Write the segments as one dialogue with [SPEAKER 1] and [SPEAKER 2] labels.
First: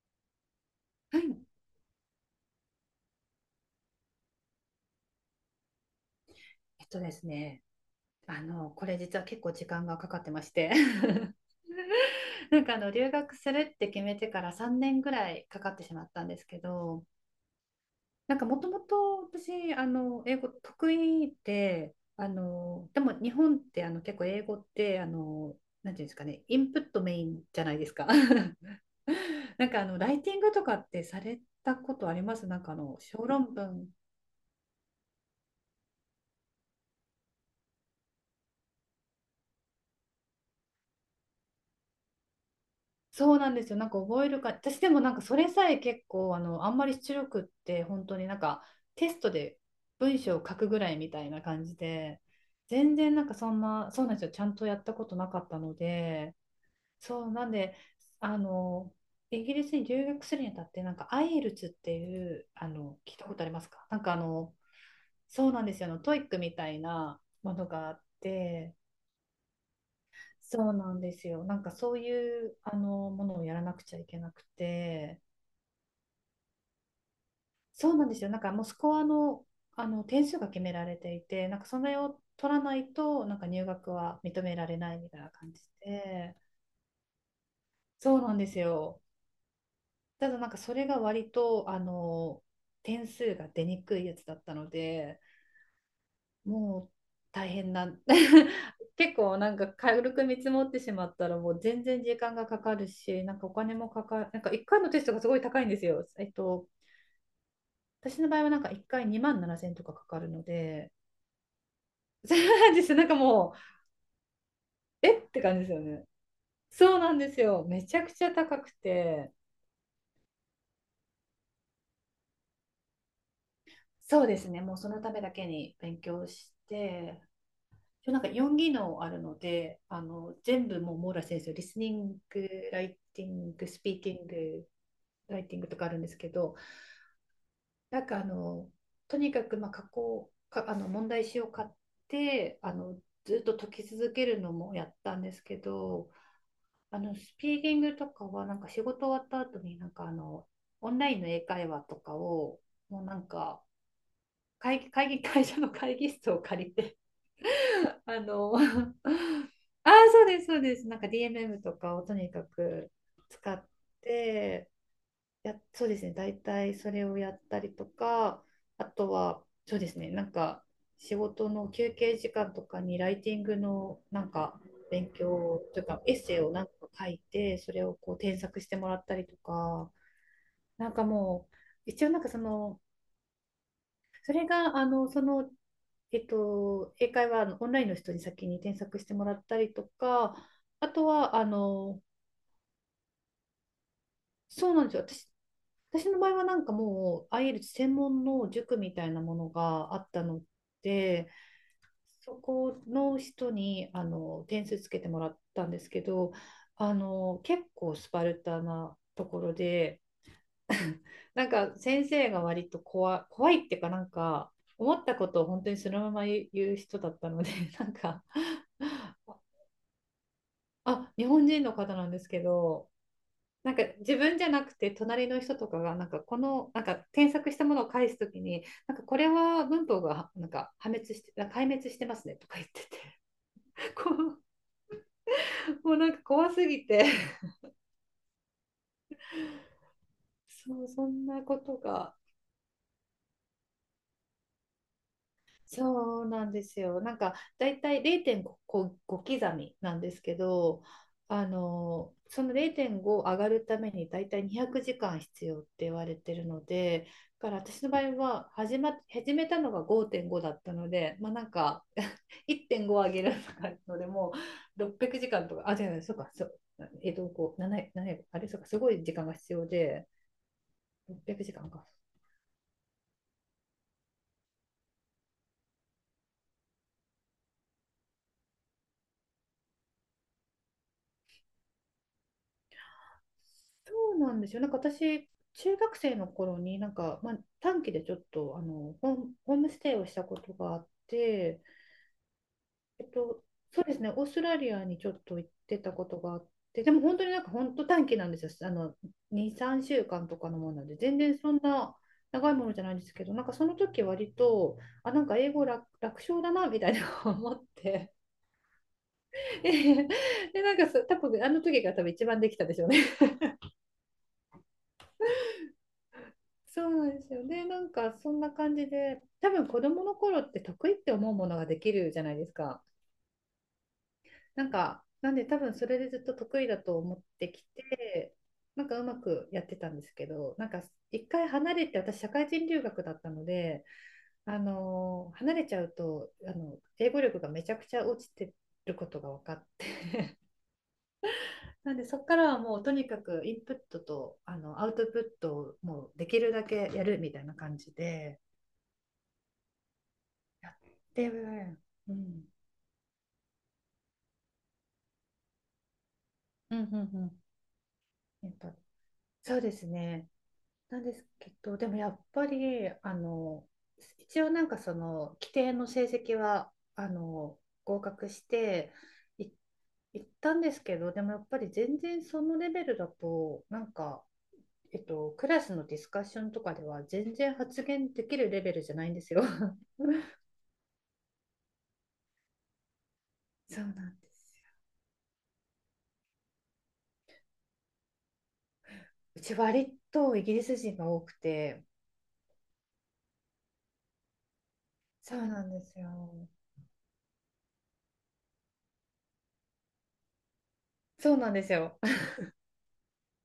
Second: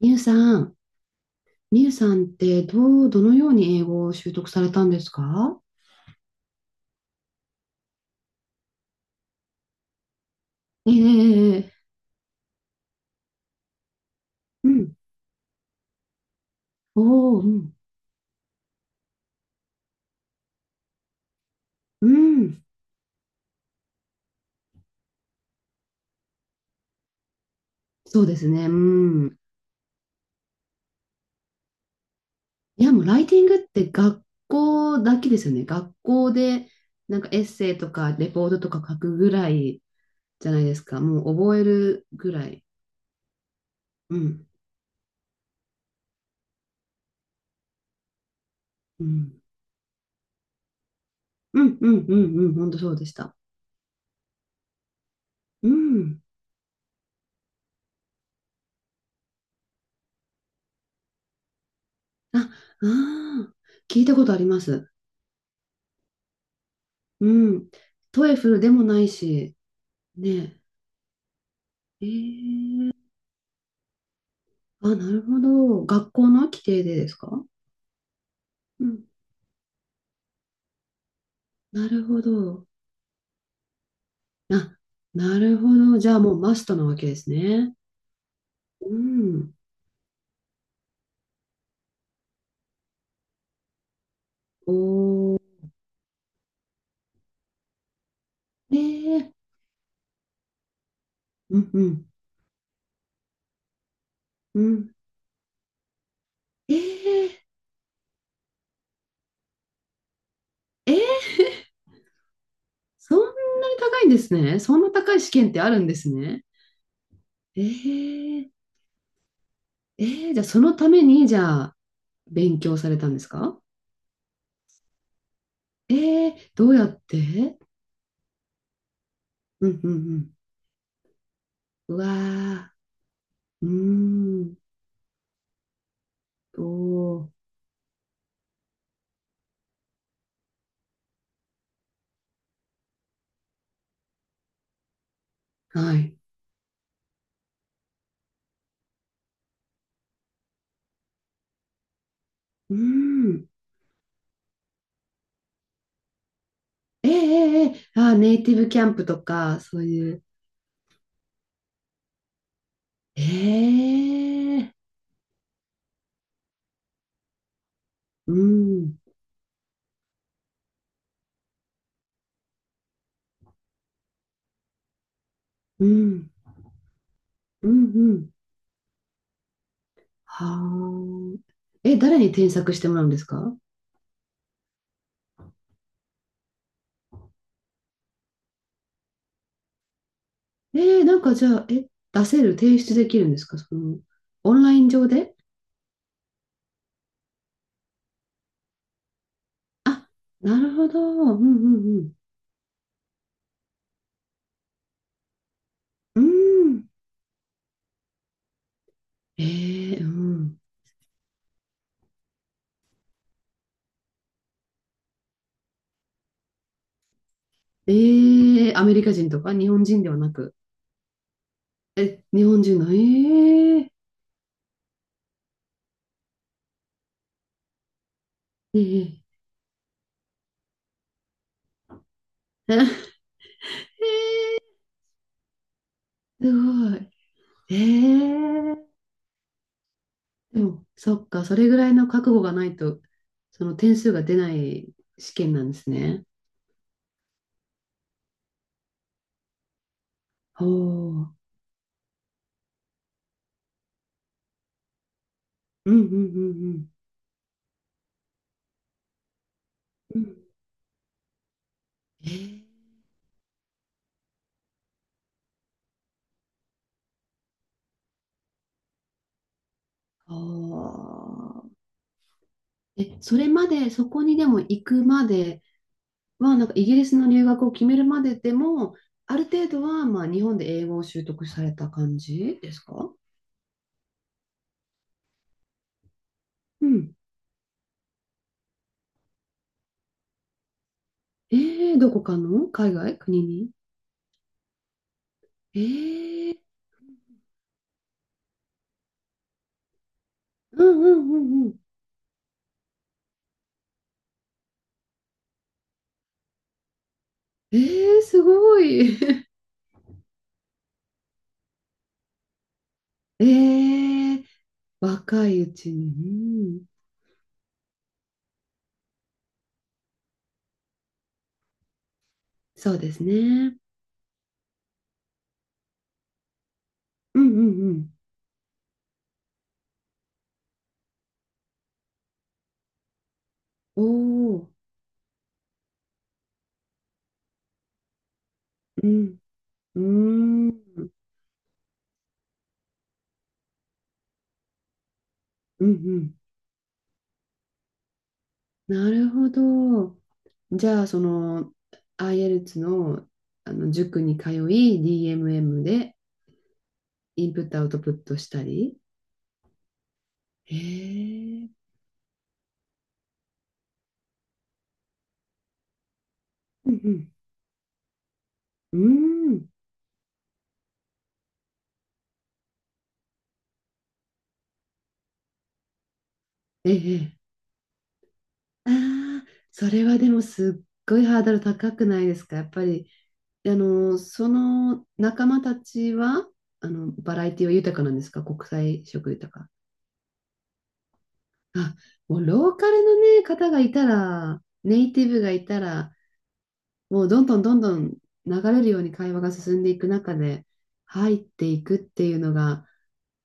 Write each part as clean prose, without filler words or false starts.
[SPEAKER 1] みゆさん、
[SPEAKER 2] はい。
[SPEAKER 1] みゆさんってどのように英語を習得されたんですか？
[SPEAKER 2] えっとですね、あの、これ実は結構時間がかかってまして
[SPEAKER 1] え え。ええ。
[SPEAKER 2] 留学するって決めてから
[SPEAKER 1] う
[SPEAKER 2] 3
[SPEAKER 1] ん。
[SPEAKER 2] 年ぐらいかかってしまったんですけど、
[SPEAKER 1] おお、うん。
[SPEAKER 2] もともと私、英語得意で、
[SPEAKER 1] うん。
[SPEAKER 2] でも日本って結構英語って、なんていうんですかね、インプットメインじゃないですか。
[SPEAKER 1] そうですね。うん。
[SPEAKER 2] ライティングとかってされたことあります？
[SPEAKER 1] いや、もうライ
[SPEAKER 2] 小
[SPEAKER 1] ティン
[SPEAKER 2] 論
[SPEAKER 1] グっ
[SPEAKER 2] 文。
[SPEAKER 1] て学校だけですよね。学校で、なんかエッセイとかレポートとか書くぐらいじゃないですか。もう覚えるぐらい。
[SPEAKER 2] そうなんですよ。なんか
[SPEAKER 1] う
[SPEAKER 2] 覚える
[SPEAKER 1] ん。
[SPEAKER 2] か、私でもなんかそれさえ結構あんまり出力って本当に
[SPEAKER 1] う
[SPEAKER 2] テスト
[SPEAKER 1] ん。
[SPEAKER 2] で文章を書くぐらいみたいな
[SPEAKER 1] う
[SPEAKER 2] 感じ
[SPEAKER 1] ん、うん、う
[SPEAKER 2] で、
[SPEAKER 1] ん、うん。本当そう
[SPEAKER 2] 全
[SPEAKER 1] でし
[SPEAKER 2] 然なん
[SPEAKER 1] た。
[SPEAKER 2] かそんな、そうなんですよ。ちゃんとやったことなかった
[SPEAKER 1] う
[SPEAKER 2] の
[SPEAKER 1] ん。
[SPEAKER 2] で、そうなんで、あの、イギリスに留学するにあたって、なんか IELTS ってい
[SPEAKER 1] あ、
[SPEAKER 2] う、あの、聞いたことあ
[SPEAKER 1] あ
[SPEAKER 2] り
[SPEAKER 1] あ、
[SPEAKER 2] ますか？
[SPEAKER 1] 聞いたことあります。
[SPEAKER 2] そうなんですよ。あの、トイックみたいな
[SPEAKER 1] う
[SPEAKER 2] もの
[SPEAKER 1] ん。
[SPEAKER 2] があっ
[SPEAKER 1] トエフルで
[SPEAKER 2] て、
[SPEAKER 1] もないし、ね。
[SPEAKER 2] そうなんですよ。なんかそういう
[SPEAKER 1] ええ。
[SPEAKER 2] あのものをやらなくちゃいけなく
[SPEAKER 1] あ、な
[SPEAKER 2] て、
[SPEAKER 1] るほど。学校の規定でですか？
[SPEAKER 2] そうなんですよ。もうス
[SPEAKER 1] う
[SPEAKER 2] コ
[SPEAKER 1] ん。
[SPEAKER 2] アの、あの点数が決められていて、なんかそ
[SPEAKER 1] な
[SPEAKER 2] れ
[SPEAKER 1] る
[SPEAKER 2] を
[SPEAKER 1] ほ
[SPEAKER 2] 取ら
[SPEAKER 1] ど。
[SPEAKER 2] ないと、なんか入学は認められ
[SPEAKER 1] あ、
[SPEAKER 2] ないみたいな
[SPEAKER 1] な
[SPEAKER 2] 感
[SPEAKER 1] る
[SPEAKER 2] じ
[SPEAKER 1] ほど。じゃあも
[SPEAKER 2] で、
[SPEAKER 1] うマストなわけですね。
[SPEAKER 2] そうなんです
[SPEAKER 1] う
[SPEAKER 2] よ。
[SPEAKER 1] ん。
[SPEAKER 2] ただなんかそれが割と、あの、点数が出にくいやつだったので、
[SPEAKER 1] おー。
[SPEAKER 2] もう大変な、
[SPEAKER 1] え
[SPEAKER 2] 結
[SPEAKER 1] え。
[SPEAKER 2] 構なんか軽く見積もってしまったら、も
[SPEAKER 1] う
[SPEAKER 2] う
[SPEAKER 1] んう
[SPEAKER 2] 全然
[SPEAKER 1] ん。
[SPEAKER 2] 時間がかかるし、なんかお金もかかる、なんか
[SPEAKER 1] う
[SPEAKER 2] 1回の
[SPEAKER 1] ん。
[SPEAKER 2] テストがすごい高いんですよ。
[SPEAKER 1] ええ。
[SPEAKER 2] 私の場合はなんか1回2万7000とかかかるので、
[SPEAKER 1] ええ。
[SPEAKER 2] そうなんですよ。なんか
[SPEAKER 1] そんなに
[SPEAKER 2] もう、
[SPEAKER 1] 高いんですね。そんな高
[SPEAKER 2] え
[SPEAKER 1] い
[SPEAKER 2] っ
[SPEAKER 1] 試
[SPEAKER 2] て
[SPEAKER 1] 験っ
[SPEAKER 2] 感
[SPEAKER 1] て
[SPEAKER 2] じで
[SPEAKER 1] あ
[SPEAKER 2] す
[SPEAKER 1] る
[SPEAKER 2] よ
[SPEAKER 1] んで
[SPEAKER 2] ね。
[SPEAKER 1] すね。
[SPEAKER 2] そうなんですよ。めちゃくちゃ
[SPEAKER 1] ええ。
[SPEAKER 2] 高くて。
[SPEAKER 1] ええ。じゃあそのために、じゃあ勉強されたんですか？
[SPEAKER 2] そうですね、もうそのためだけに勉
[SPEAKER 1] え
[SPEAKER 2] 強
[SPEAKER 1] え、
[SPEAKER 2] し
[SPEAKER 1] どうやっ
[SPEAKER 2] て、
[SPEAKER 1] て？
[SPEAKER 2] 一応なんか4技能あるの
[SPEAKER 1] うん
[SPEAKER 2] で、
[SPEAKER 1] う
[SPEAKER 2] あ
[SPEAKER 1] ん
[SPEAKER 2] の全部もう網羅先生、リスニ
[SPEAKER 1] うん。う
[SPEAKER 2] ング、
[SPEAKER 1] わ
[SPEAKER 2] ライティン
[SPEAKER 1] ー。う
[SPEAKER 2] グ、スピーキン
[SPEAKER 1] ーん。
[SPEAKER 2] グ、ライティングとかあるんですけど、
[SPEAKER 1] おー。
[SPEAKER 2] なんかあのとにかくまあ加工か問題集を買ってあのずっと解き続けるのもやったんですけ
[SPEAKER 1] は
[SPEAKER 2] ど、
[SPEAKER 1] い。
[SPEAKER 2] あの、スピーキングとかは、なんか仕事終わった後に、オンラインの英会話とかを、
[SPEAKER 1] う
[SPEAKER 2] もうなん
[SPEAKER 1] ん。
[SPEAKER 2] か、会議、会議、会社の会議室を借りて、
[SPEAKER 1] ええ。ええ。ええ。 あ、
[SPEAKER 2] あ
[SPEAKER 1] ネイテ
[SPEAKER 2] の、
[SPEAKER 1] ィ
[SPEAKER 2] あ
[SPEAKER 1] ブキャンプとか、そう
[SPEAKER 2] あ、
[SPEAKER 1] いう。
[SPEAKER 2] そうです。なんか DMM とかをとにかく使って、
[SPEAKER 1] ええ。
[SPEAKER 2] や、そうですね。大体それをやったりと
[SPEAKER 1] う
[SPEAKER 2] か、あ
[SPEAKER 1] ん、
[SPEAKER 2] とは、そうですね。なんか、仕事の休憩時間とかにライティングのなんか勉強とい
[SPEAKER 1] う
[SPEAKER 2] うか、エッ
[SPEAKER 1] ん、
[SPEAKER 2] セイをなんか書いて、
[SPEAKER 1] う
[SPEAKER 2] それ
[SPEAKER 1] ん、
[SPEAKER 2] を
[SPEAKER 1] う
[SPEAKER 2] こう
[SPEAKER 1] ん。
[SPEAKER 2] 添削してもらったりとか、
[SPEAKER 1] は
[SPEAKER 2] なんか
[SPEAKER 1] あ。
[SPEAKER 2] もう、
[SPEAKER 1] え、
[SPEAKER 2] 一応
[SPEAKER 1] 誰
[SPEAKER 2] なんか
[SPEAKER 1] に
[SPEAKER 2] そ
[SPEAKER 1] 添削し
[SPEAKER 2] の、
[SPEAKER 1] てもらうんですか？
[SPEAKER 2] それが、あの、その、えっと、英会話あのオンラインの人に先に添削してもらったりとか、
[SPEAKER 1] え
[SPEAKER 2] あ
[SPEAKER 1] ー、
[SPEAKER 2] と
[SPEAKER 1] なんか
[SPEAKER 2] は、あ
[SPEAKER 1] じゃあ、
[SPEAKER 2] の、
[SPEAKER 1] 出せる、提出できるんですか、その、オン
[SPEAKER 2] そ
[SPEAKER 1] ラ
[SPEAKER 2] う
[SPEAKER 1] イ
[SPEAKER 2] な
[SPEAKER 1] ン
[SPEAKER 2] んですよ。
[SPEAKER 1] 上で？
[SPEAKER 2] 私の場合はなんかもうあ e l t 専門の塾みたいなものがあ
[SPEAKER 1] あ、
[SPEAKER 2] ったの
[SPEAKER 1] なるほど。
[SPEAKER 2] で、
[SPEAKER 1] うん、うん、
[SPEAKER 2] そこの人にあの点数つけてもらったんですけ
[SPEAKER 1] うん。
[SPEAKER 2] ど、
[SPEAKER 1] うん。
[SPEAKER 2] あの結構スパルタなとこ
[SPEAKER 1] え
[SPEAKER 2] ろ
[SPEAKER 1] ー、
[SPEAKER 2] で、
[SPEAKER 1] うん。
[SPEAKER 2] なんか先生が割と怖いっていうかなんか思ったことを本当にそのまま言う人だったので、な
[SPEAKER 1] え
[SPEAKER 2] んか
[SPEAKER 1] ー、アメリカ人とか日本人ではなく。
[SPEAKER 2] あ、日本人の方なんで
[SPEAKER 1] え、
[SPEAKER 2] すけ
[SPEAKER 1] 日本人
[SPEAKER 2] ど、
[SPEAKER 1] の、
[SPEAKER 2] なんか
[SPEAKER 1] ええ。
[SPEAKER 2] 自分じゃなくて隣の人とかがなんかこのなんか添削したものを返すときに
[SPEAKER 1] え
[SPEAKER 2] なんかこ
[SPEAKER 1] え。
[SPEAKER 2] れは文法がなんか破滅して壊滅してますねとか言ってて
[SPEAKER 1] ええ。
[SPEAKER 2] こうもうなんか怖
[SPEAKER 1] す
[SPEAKER 2] すぎ
[SPEAKER 1] ご
[SPEAKER 2] て。
[SPEAKER 1] い。ええ。で
[SPEAKER 2] そ
[SPEAKER 1] も、
[SPEAKER 2] うそ
[SPEAKER 1] そ
[SPEAKER 2] ん
[SPEAKER 1] っ
[SPEAKER 2] な
[SPEAKER 1] か、そ
[SPEAKER 2] こ
[SPEAKER 1] れぐ
[SPEAKER 2] と
[SPEAKER 1] らいの
[SPEAKER 2] が。
[SPEAKER 1] 覚悟がないと、その点数が出ない試験なんです
[SPEAKER 2] そ
[SPEAKER 1] ね。
[SPEAKER 2] うなんですよ。なんかだいたい0.5刻みなんですけ
[SPEAKER 1] お
[SPEAKER 2] ど、
[SPEAKER 1] お。うん
[SPEAKER 2] あのその0.5上がるためにだいたい200時間必要って
[SPEAKER 1] う
[SPEAKER 2] 言
[SPEAKER 1] ん
[SPEAKER 2] われてるの
[SPEAKER 1] うん
[SPEAKER 2] で、だから私の場合は始めたのが
[SPEAKER 1] うん。う
[SPEAKER 2] 5.5
[SPEAKER 1] ん。
[SPEAKER 2] だったので、まあなんか
[SPEAKER 1] え ー。
[SPEAKER 2] 1.5上げるとかので600時間とか、あ、違う違う、そうか、そう、えっと、こう、7、あれ、そうか、すごい時間が必要で、
[SPEAKER 1] あ
[SPEAKER 2] 600時間かんか。
[SPEAKER 1] ー。え、それまで、そこにでも行くまでは、なんかイギリスの留学を決めるまででも、ある程度は、まあ、日本で英語を習得された感じですか？
[SPEAKER 2] そうなんですよ。なんか私、中学生の頃に、
[SPEAKER 1] う
[SPEAKER 2] なん
[SPEAKER 1] ん。
[SPEAKER 2] か、まあ、短期でちょっとあのホームステイをしたことがあっ
[SPEAKER 1] え
[SPEAKER 2] て、
[SPEAKER 1] ー、どこかの海
[SPEAKER 2] えっ
[SPEAKER 1] 外国
[SPEAKER 2] と、
[SPEAKER 1] に？
[SPEAKER 2] そうですね、オーストラリアにちょっと行っ
[SPEAKER 1] え
[SPEAKER 2] てたことがあ
[SPEAKER 1] ー。
[SPEAKER 2] って、でも本当になんか本当短期なんですよ。あの、2、3週間とかのものな
[SPEAKER 1] う
[SPEAKER 2] んで、
[SPEAKER 1] んう
[SPEAKER 2] 全
[SPEAKER 1] んう
[SPEAKER 2] 然そん
[SPEAKER 1] んうん。
[SPEAKER 2] な長いものじゃないんですけど、なんかその時割と、あ、なんか英語楽勝だなみたいな思っ
[SPEAKER 1] え
[SPEAKER 2] て、
[SPEAKER 1] ー、すごい。
[SPEAKER 2] で、なんかそう多分あの時が多分一番できたでしょうね。
[SPEAKER 1] えー、若いうちに。うん、
[SPEAKER 2] そうなんですよね。なんかそんな感じで、多分子供の頃って得意って思うものができるじゃないですか。
[SPEAKER 1] そうですね。
[SPEAKER 2] なんか、なんで多分それでずっと得意だと思っ
[SPEAKER 1] うんう
[SPEAKER 2] て
[SPEAKER 1] ん
[SPEAKER 2] き
[SPEAKER 1] うん。
[SPEAKER 2] て、なんかうまくやってたんですけど、なんか一回離れて、私社会人留学だったので、
[SPEAKER 1] お
[SPEAKER 2] あ
[SPEAKER 1] ー、
[SPEAKER 2] のー離れちゃうと、あの、英語力がめちゃくちゃ落ちてる
[SPEAKER 1] う
[SPEAKER 2] ことが
[SPEAKER 1] ん、
[SPEAKER 2] 分かっ
[SPEAKER 1] うー
[SPEAKER 2] て
[SPEAKER 1] ん、うん
[SPEAKER 2] なんでそこからはもうとにかくインプットとあのアウトプットを
[SPEAKER 1] う
[SPEAKER 2] もうで
[SPEAKER 1] ん。
[SPEAKER 2] きるだけやるみたいな感じで。
[SPEAKER 1] なるほど。
[SPEAKER 2] やっ
[SPEAKER 1] じゃあ、そ
[SPEAKER 2] て
[SPEAKER 1] の、
[SPEAKER 2] る。うん。
[SPEAKER 1] IELTS の、あの塾に通い、DMM で
[SPEAKER 2] うんうんうん。
[SPEAKER 1] インプットアウトプットし
[SPEAKER 2] えっ
[SPEAKER 1] た
[SPEAKER 2] と、
[SPEAKER 1] り。
[SPEAKER 2] そうですね。
[SPEAKER 1] え
[SPEAKER 2] なんですけ
[SPEAKER 1] ー、
[SPEAKER 2] ど、でもやっぱり、あの、一応なんかその、規定の成績は、
[SPEAKER 1] う
[SPEAKER 2] あ
[SPEAKER 1] ん
[SPEAKER 2] の、合格して、
[SPEAKER 1] うん。
[SPEAKER 2] い、
[SPEAKER 1] うーん。
[SPEAKER 2] 行ったんですけど、でもやっぱり全然そのレベルだと、なんか、えっと、クラスのディスカッションとかでは
[SPEAKER 1] ええ。
[SPEAKER 2] 全然発言できるレベル
[SPEAKER 1] あ
[SPEAKER 2] じゃないんですよ。
[SPEAKER 1] あ、それはでもすっごいハードル高くないですか？やっぱり、あ
[SPEAKER 2] そうなん
[SPEAKER 1] の、
[SPEAKER 2] で
[SPEAKER 1] そ
[SPEAKER 2] すよ。
[SPEAKER 1] の仲間たちは、あの、バラエティは豊かなんですか？国際色
[SPEAKER 2] う
[SPEAKER 1] 豊
[SPEAKER 2] ち
[SPEAKER 1] か。
[SPEAKER 2] 割とイギリス人が多くて、
[SPEAKER 1] あ、もうローカルのね、方がいたら、ネイティ
[SPEAKER 2] そ
[SPEAKER 1] ブ
[SPEAKER 2] う
[SPEAKER 1] が
[SPEAKER 2] な
[SPEAKER 1] い
[SPEAKER 2] ん
[SPEAKER 1] た
[SPEAKER 2] ですよ。
[SPEAKER 1] ら、もうどんどんどんどん流れるように会話が進んでいく中で
[SPEAKER 2] そ
[SPEAKER 1] 入っ
[SPEAKER 2] うなんで
[SPEAKER 1] て
[SPEAKER 2] す
[SPEAKER 1] いく
[SPEAKER 2] よ。
[SPEAKER 1] っていうのが、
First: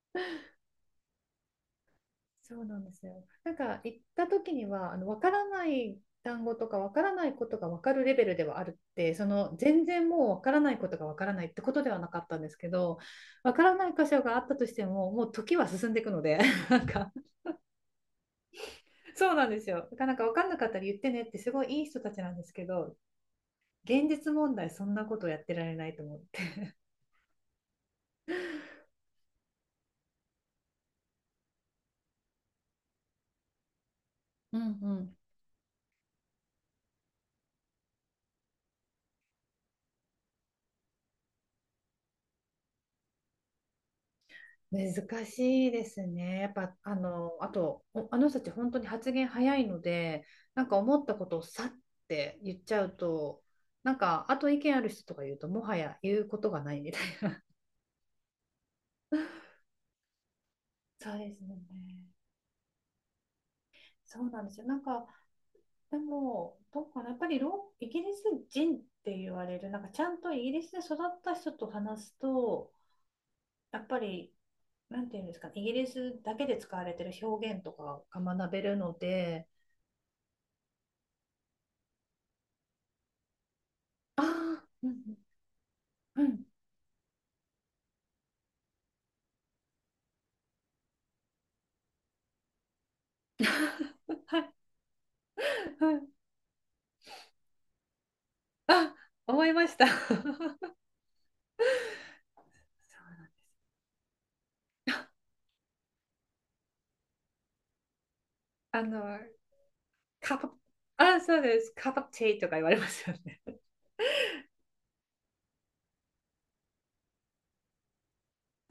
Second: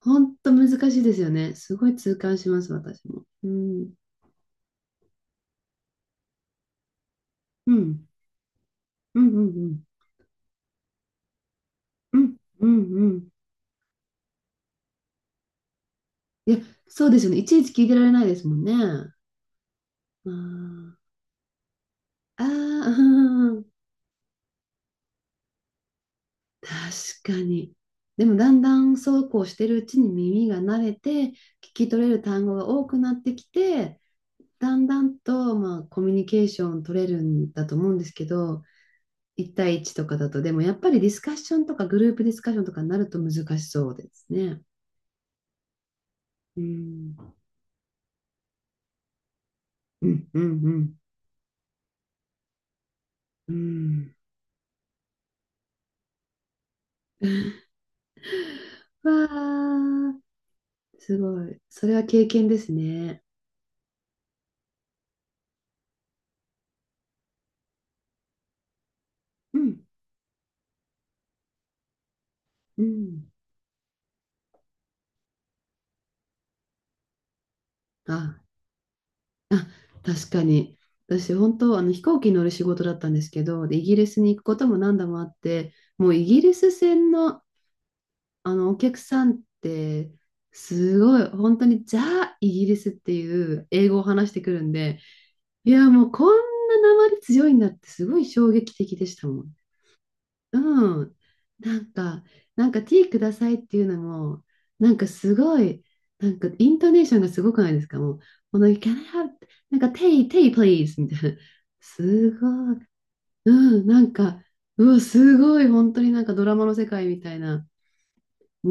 [SPEAKER 1] 本当難しいですよね。すごい痛感しま
[SPEAKER 2] そう
[SPEAKER 1] す、
[SPEAKER 2] なんで
[SPEAKER 1] 私
[SPEAKER 2] す
[SPEAKER 1] も。
[SPEAKER 2] よ。
[SPEAKER 1] う
[SPEAKER 2] なんか
[SPEAKER 1] ん。
[SPEAKER 2] 行った時にはあの分からない単語とか分からないことが
[SPEAKER 1] う
[SPEAKER 2] 分かる
[SPEAKER 1] ん。
[SPEAKER 2] レベルではあるって、
[SPEAKER 1] う
[SPEAKER 2] そ
[SPEAKER 1] んうん
[SPEAKER 2] の
[SPEAKER 1] う
[SPEAKER 2] 全
[SPEAKER 1] ん。
[SPEAKER 2] 然もう分からないことが分からないってことではな
[SPEAKER 1] う
[SPEAKER 2] かっ
[SPEAKER 1] ん
[SPEAKER 2] たんです
[SPEAKER 1] う
[SPEAKER 2] け
[SPEAKER 1] ん
[SPEAKER 2] ど、
[SPEAKER 1] うん。
[SPEAKER 2] 分からない箇所があったとしてももう時は進んでいくので、
[SPEAKER 1] いや、
[SPEAKER 2] なん
[SPEAKER 1] そう
[SPEAKER 2] か
[SPEAKER 1] ですよね。いちいち聞いてられないですもんね。
[SPEAKER 2] そうなんですよ。だからなんか
[SPEAKER 1] う
[SPEAKER 2] 分かんなかったら言
[SPEAKER 1] ん。
[SPEAKER 2] ってねってすごいいい人たちなん
[SPEAKER 1] あ
[SPEAKER 2] で
[SPEAKER 1] あ、
[SPEAKER 2] すけど、
[SPEAKER 1] うん、
[SPEAKER 2] 現実問題そんなことやってられないと思って。
[SPEAKER 1] 確かに。でもだんだんそうこうしてるうちに耳が慣れて、聞き取れる単語が多くなってきて、
[SPEAKER 2] うん
[SPEAKER 1] だん
[SPEAKER 2] う
[SPEAKER 1] だ
[SPEAKER 2] ん。
[SPEAKER 1] んと、まあ、コミュニケーション取れるんだと思うんですけど、一対一とかだと、でもやっぱりディスカッションとかグループディスカッションとかになると難しそうですね。
[SPEAKER 2] 難しいですね。やっ
[SPEAKER 1] う
[SPEAKER 2] ぱ、あ
[SPEAKER 1] ん、
[SPEAKER 2] の、あと、お、あの人たち本当に発言早いの
[SPEAKER 1] う
[SPEAKER 2] で、
[SPEAKER 1] ん、うん、う
[SPEAKER 2] なんか
[SPEAKER 1] ん。
[SPEAKER 2] 思ったことをさって言っちゃうと、
[SPEAKER 1] う
[SPEAKER 2] なん
[SPEAKER 1] ん。
[SPEAKER 2] か、あと意見ある人とか言うと、もはや言うことがないみたいな。
[SPEAKER 1] わあ、
[SPEAKER 2] そ
[SPEAKER 1] す
[SPEAKER 2] うです
[SPEAKER 1] ご
[SPEAKER 2] よ
[SPEAKER 1] い。
[SPEAKER 2] ね。
[SPEAKER 1] それは経験ですね。
[SPEAKER 2] そうなんですよ。なんか、でも、どうかな、やっぱりロ、イギリス人って言わ
[SPEAKER 1] う
[SPEAKER 2] れる、
[SPEAKER 1] ん。
[SPEAKER 2] なんかちゃんとイギリスで育った人と話すと、
[SPEAKER 1] うん。
[SPEAKER 2] やっぱり、なんていうんですかね、イギリスだけで使われてる表現とかが
[SPEAKER 1] あ、
[SPEAKER 2] 学べるので、
[SPEAKER 1] あ、確かに。私、本当、あの飛行機乗る仕事だったんですけど、で、イギリス
[SPEAKER 2] あ
[SPEAKER 1] に行くこと
[SPEAKER 2] あ、
[SPEAKER 1] も
[SPEAKER 2] うんう
[SPEAKER 1] 何度
[SPEAKER 2] ん
[SPEAKER 1] もあって、もう
[SPEAKER 2] う
[SPEAKER 1] イギ
[SPEAKER 2] ん。
[SPEAKER 1] リス船の、あのお客さんって、すごい、本当にザ・イギリスっていう英語を 話し
[SPEAKER 2] は
[SPEAKER 1] てく
[SPEAKER 2] い。
[SPEAKER 1] るんで、い
[SPEAKER 2] う
[SPEAKER 1] や、も
[SPEAKER 2] ん。
[SPEAKER 1] うこんな訛り強いんだって、すごい衝撃
[SPEAKER 2] あ、
[SPEAKER 1] 的でしたも
[SPEAKER 2] 思い
[SPEAKER 1] ん。
[SPEAKER 2] ました。そう、
[SPEAKER 1] うん。なんか、なんかティーくださいっていうのも、なんかすごい、なんかイントネーションがすごくないですか？もう、この、like,
[SPEAKER 2] あ
[SPEAKER 1] Can I
[SPEAKER 2] の、
[SPEAKER 1] have, なんか tea,
[SPEAKER 2] カパ、
[SPEAKER 1] tea please みた
[SPEAKER 2] あ、
[SPEAKER 1] いな。
[SPEAKER 2] そうです。カパチェ
[SPEAKER 1] す
[SPEAKER 2] イとか言わ
[SPEAKER 1] ごい。
[SPEAKER 2] れますよね。
[SPEAKER 1] う ん、なんか、うわ、すごい、本当になんかドラマの世界みたいな。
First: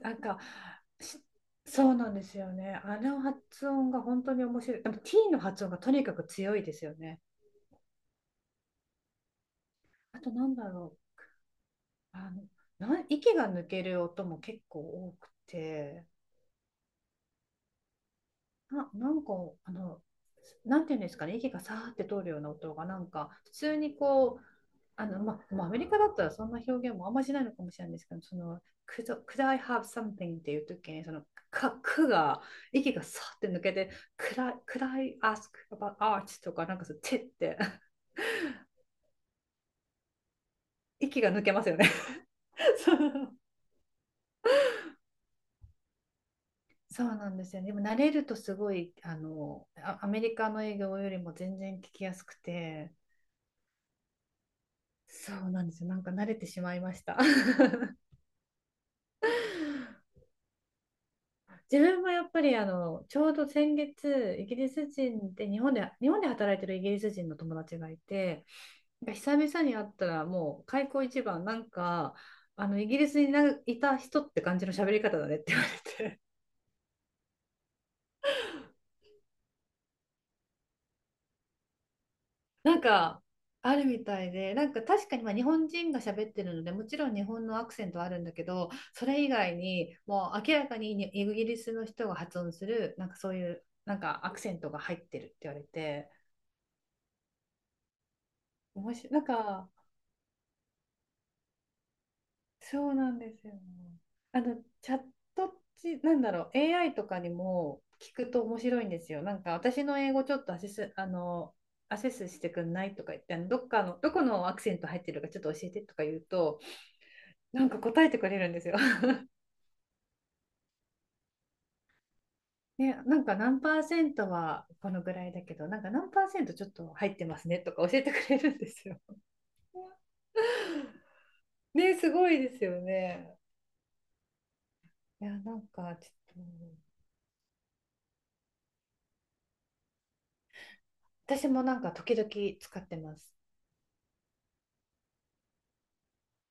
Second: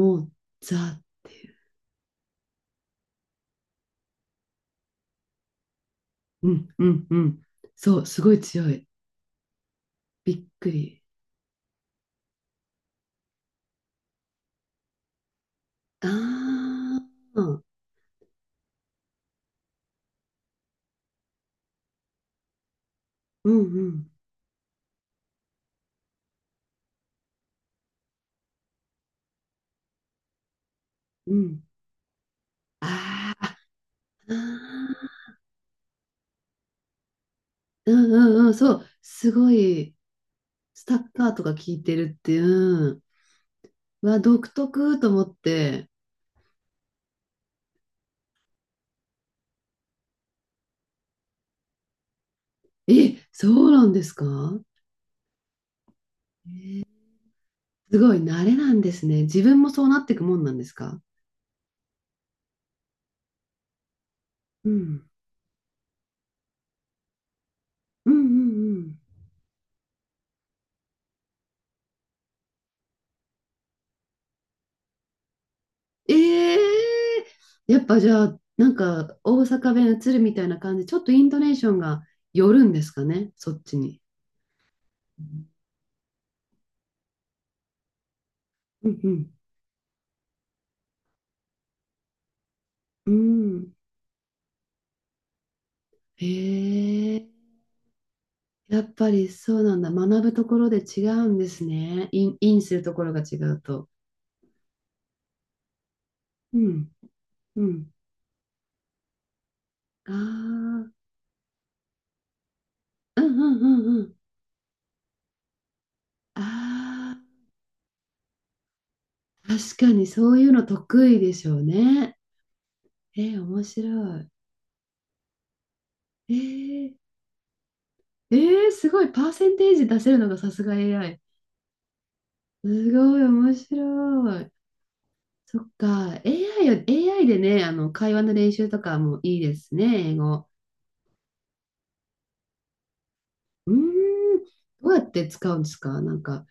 [SPEAKER 2] なん
[SPEAKER 1] う、
[SPEAKER 2] か、
[SPEAKER 1] ザっ
[SPEAKER 2] し、
[SPEAKER 1] ていう。
[SPEAKER 2] そうなんですよね。あの発音が本当に面白い。でも T の発音がとにかく
[SPEAKER 1] う
[SPEAKER 2] 強い
[SPEAKER 1] ん、
[SPEAKER 2] で
[SPEAKER 1] う
[SPEAKER 2] すよ
[SPEAKER 1] ん、う
[SPEAKER 2] ね。
[SPEAKER 1] ん。そう、すごい強い。
[SPEAKER 2] あと
[SPEAKER 1] びっ
[SPEAKER 2] なんだ
[SPEAKER 1] く
[SPEAKER 2] ろ
[SPEAKER 1] り。
[SPEAKER 2] う。あの、な、息が抜ける音も結構多くて。
[SPEAKER 1] ああ、
[SPEAKER 2] な、なんか、あの、なんていうんですかね、息がさーって通るような音が、
[SPEAKER 1] う
[SPEAKER 2] 普
[SPEAKER 1] ん
[SPEAKER 2] 通
[SPEAKER 1] う
[SPEAKER 2] に
[SPEAKER 1] ん
[SPEAKER 2] こう、まあアメリカだったらそんな表現もあんましないのかもしれないんですけど、その、could I have something っていう時に、その、
[SPEAKER 1] うん。
[SPEAKER 2] か、くが、息がさ
[SPEAKER 1] あ
[SPEAKER 2] ーって
[SPEAKER 1] あ、
[SPEAKER 2] 抜けて、could I ask about art とか、なんかそう、てって、
[SPEAKER 1] うんうんうん、そう、すごい。スタ ッ
[SPEAKER 2] 息
[SPEAKER 1] カ
[SPEAKER 2] が
[SPEAKER 1] ー
[SPEAKER 2] 抜
[SPEAKER 1] とか
[SPEAKER 2] けます
[SPEAKER 1] 聞
[SPEAKER 2] よ
[SPEAKER 1] い
[SPEAKER 2] ね。
[SPEAKER 1] てるってい
[SPEAKER 2] そ
[SPEAKER 1] う、
[SPEAKER 2] う
[SPEAKER 1] は独特と思って、
[SPEAKER 2] そうなんですよね。でも慣れるとすごい、アメリカの英語よりも全然聞きやすくて、
[SPEAKER 1] え、そうなんですか？
[SPEAKER 2] そうなんですよ。なんか慣れてしまいました。
[SPEAKER 1] すごい慣れなんですね。自分もそうなっていくもんなんですか？
[SPEAKER 2] 自分もやっぱりあのちょうど先月イギ
[SPEAKER 1] う
[SPEAKER 2] リス
[SPEAKER 1] ん。
[SPEAKER 2] 人で日本で働いてるイギリス人の友達がい
[SPEAKER 1] うんうん
[SPEAKER 2] て、
[SPEAKER 1] うん。
[SPEAKER 2] なんか久々に会ったらもう開口一番、なんかあのイギリスにないた人って感じの喋り方だねって言われて
[SPEAKER 1] ええ。やっぱじゃあ、なんか大阪弁移るみたいな感じ、ちょっとイントネーションが寄 るん
[SPEAKER 2] なん
[SPEAKER 1] ですか
[SPEAKER 2] か
[SPEAKER 1] ね、そっ
[SPEAKER 2] あ
[SPEAKER 1] ち
[SPEAKER 2] る
[SPEAKER 1] に。
[SPEAKER 2] みたいで、なんか確かにまあ日
[SPEAKER 1] う
[SPEAKER 2] 本人が喋ってるのでもちろん日本のアクセントはあるんだけど、
[SPEAKER 1] ん
[SPEAKER 2] そ
[SPEAKER 1] う
[SPEAKER 2] れ
[SPEAKER 1] ん。
[SPEAKER 2] 以外にもう明らかにイギリスの人が発音する、なん
[SPEAKER 1] う
[SPEAKER 2] かそういう
[SPEAKER 1] ん。
[SPEAKER 2] なんかアクセントが入ってるって言われて。
[SPEAKER 1] へえ。やっ
[SPEAKER 2] 面
[SPEAKER 1] ぱ
[SPEAKER 2] 白い。なん
[SPEAKER 1] りそう
[SPEAKER 2] か
[SPEAKER 1] なんだ。学ぶところで違うんですね。イン、インする
[SPEAKER 2] そ
[SPEAKER 1] と
[SPEAKER 2] う
[SPEAKER 1] こ
[SPEAKER 2] な
[SPEAKER 1] ろ
[SPEAKER 2] ん
[SPEAKER 1] が
[SPEAKER 2] で
[SPEAKER 1] 違
[SPEAKER 2] すよ
[SPEAKER 1] う
[SPEAKER 2] ね。
[SPEAKER 1] と。
[SPEAKER 2] あの、チャットチ、なんだろ
[SPEAKER 1] う
[SPEAKER 2] う、
[SPEAKER 1] ん。
[SPEAKER 2] AI とかに
[SPEAKER 1] う
[SPEAKER 2] も
[SPEAKER 1] ん。
[SPEAKER 2] 聞くと面白いんですよ。なんか、私の
[SPEAKER 1] あ
[SPEAKER 2] 英語ちょっとアセ
[SPEAKER 1] あ、
[SPEAKER 2] ス、あの、アセスしてくんないとか
[SPEAKER 1] う
[SPEAKER 2] 言
[SPEAKER 1] ん
[SPEAKER 2] っ
[SPEAKER 1] う
[SPEAKER 2] て、
[SPEAKER 1] んうんう
[SPEAKER 2] ど
[SPEAKER 1] ん。
[SPEAKER 2] このアクセント入ってるかちょっと教えてとか言うと、
[SPEAKER 1] あ
[SPEAKER 2] なんか答えてくれるんですよ。
[SPEAKER 1] あ、確かにそういうの得意でしょうね。
[SPEAKER 2] ね、なんか
[SPEAKER 1] えー、
[SPEAKER 2] 何
[SPEAKER 1] 面
[SPEAKER 2] パーセン
[SPEAKER 1] 白い。
[SPEAKER 2] トはこのぐらいだけど、なんか何パーセントちょっと
[SPEAKER 1] え
[SPEAKER 2] 入ってますねとか教えてく
[SPEAKER 1] ー、
[SPEAKER 2] れるん
[SPEAKER 1] え
[SPEAKER 2] で
[SPEAKER 1] ー、
[SPEAKER 2] す
[SPEAKER 1] す
[SPEAKER 2] よ。
[SPEAKER 1] ごい、パーセンテージ出せるのがさすが AI。
[SPEAKER 2] ね、すごいですよ
[SPEAKER 1] すごい、
[SPEAKER 2] ね。
[SPEAKER 1] 面白い。
[SPEAKER 2] いや、な
[SPEAKER 1] そ
[SPEAKER 2] ん
[SPEAKER 1] っ
[SPEAKER 2] かちょっ
[SPEAKER 1] か、
[SPEAKER 2] と、
[SPEAKER 1] AI を、AI でね、あの、会話の練習とかもいいですね、英語。
[SPEAKER 2] 私もなんか時々使ってます。
[SPEAKER 1] うーん、どうやって使うんですか？なんか、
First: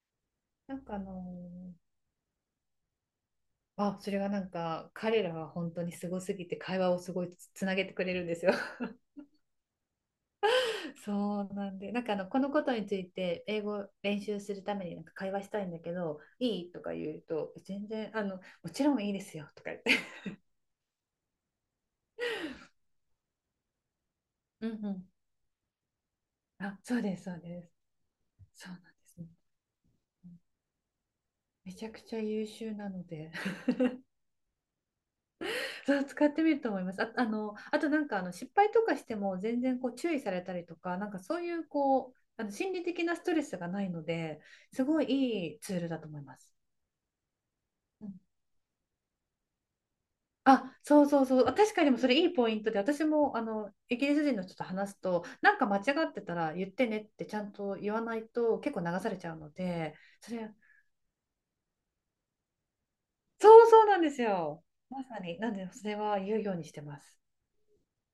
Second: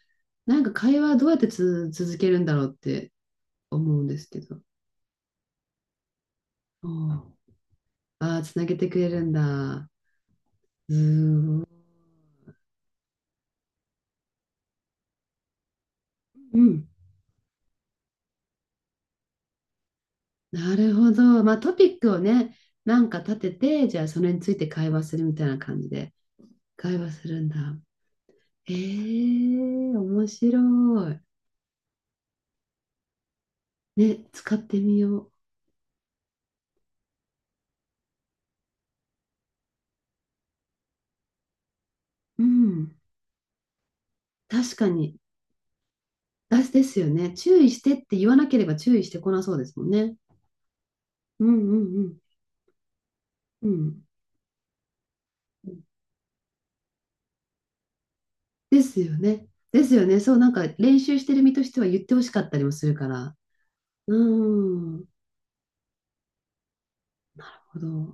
[SPEAKER 1] なんか
[SPEAKER 2] なんか
[SPEAKER 1] 会
[SPEAKER 2] あ
[SPEAKER 1] 話どうやって
[SPEAKER 2] の
[SPEAKER 1] つ、続けるんだろうって
[SPEAKER 2] あ、
[SPEAKER 1] 思うん
[SPEAKER 2] そ
[SPEAKER 1] で
[SPEAKER 2] れ
[SPEAKER 1] す
[SPEAKER 2] が
[SPEAKER 1] け
[SPEAKER 2] なん
[SPEAKER 1] ど。
[SPEAKER 2] か彼らは本当にすごすぎて会話をすご
[SPEAKER 1] あ
[SPEAKER 2] いつなげてくれるんで
[SPEAKER 1] あ、あー、
[SPEAKER 2] すよ。
[SPEAKER 1] つなげてくれ るんだ。う
[SPEAKER 2] そう
[SPEAKER 1] ー
[SPEAKER 2] なん
[SPEAKER 1] ん。
[SPEAKER 2] で、なんかあのこのことについて英語練習するためになんか会話したいんだけど、
[SPEAKER 1] う
[SPEAKER 2] いいと
[SPEAKER 1] ん、
[SPEAKER 2] か言うと、全然あのもちろんいいですよとか言って。
[SPEAKER 1] なるほど。まあトピックをね、なんか立てて、じゃあそれについ て
[SPEAKER 2] うん
[SPEAKER 1] 会
[SPEAKER 2] う
[SPEAKER 1] 話
[SPEAKER 2] ん。
[SPEAKER 1] するみたいな感じで
[SPEAKER 2] あ、そ
[SPEAKER 1] 会
[SPEAKER 2] う
[SPEAKER 1] 話
[SPEAKER 2] です、
[SPEAKER 1] す
[SPEAKER 2] そう
[SPEAKER 1] るんだ。
[SPEAKER 2] です。そ
[SPEAKER 1] え
[SPEAKER 2] うなんですね。
[SPEAKER 1] ー、面白い。
[SPEAKER 2] めちゃくちゃ優秀なので。
[SPEAKER 1] ね、使ってみよ
[SPEAKER 2] そう使ってみると思います。あ、あの、あとなんかあの失敗とかしても全然こう注意されたりとか、なんかそういうこう、
[SPEAKER 1] う。
[SPEAKER 2] あ
[SPEAKER 1] う
[SPEAKER 2] の心理
[SPEAKER 1] ん。
[SPEAKER 2] 的なストレスがないので、
[SPEAKER 1] 確
[SPEAKER 2] す
[SPEAKER 1] か
[SPEAKER 2] ごい
[SPEAKER 1] に。
[SPEAKER 2] いいツールだと思います。
[SPEAKER 1] あ、ですよね。注意してっ
[SPEAKER 2] う
[SPEAKER 1] て
[SPEAKER 2] ん、
[SPEAKER 1] 言わなければ注意してこなそうですもんね。
[SPEAKER 2] あ、そうそうそ
[SPEAKER 1] う
[SPEAKER 2] う。あ
[SPEAKER 1] ん
[SPEAKER 2] 確かにでも
[SPEAKER 1] う
[SPEAKER 2] そ
[SPEAKER 1] ん
[SPEAKER 2] れいいポイントで、私もあ
[SPEAKER 1] うん。
[SPEAKER 2] の
[SPEAKER 1] う
[SPEAKER 2] イ
[SPEAKER 1] ん。
[SPEAKER 2] ギリス人の人と話すと、なんか間違ってたら言ってねってちゃんと言わないと結
[SPEAKER 1] で
[SPEAKER 2] 構
[SPEAKER 1] す
[SPEAKER 2] 流さ
[SPEAKER 1] よ
[SPEAKER 2] れちゃう
[SPEAKER 1] ね。
[SPEAKER 2] の
[SPEAKER 1] です
[SPEAKER 2] で、
[SPEAKER 1] よね。
[SPEAKER 2] そ
[SPEAKER 1] そう、な
[SPEAKER 2] れ、
[SPEAKER 1] んか練習してる身としては言ってほしかったりもするから。
[SPEAKER 2] そうそうなんで
[SPEAKER 1] う
[SPEAKER 2] すよ。
[SPEAKER 1] ん。な
[SPEAKER 2] ま
[SPEAKER 1] る
[SPEAKER 2] さに。なんで、それは言うようにしてます。
[SPEAKER 1] ほど。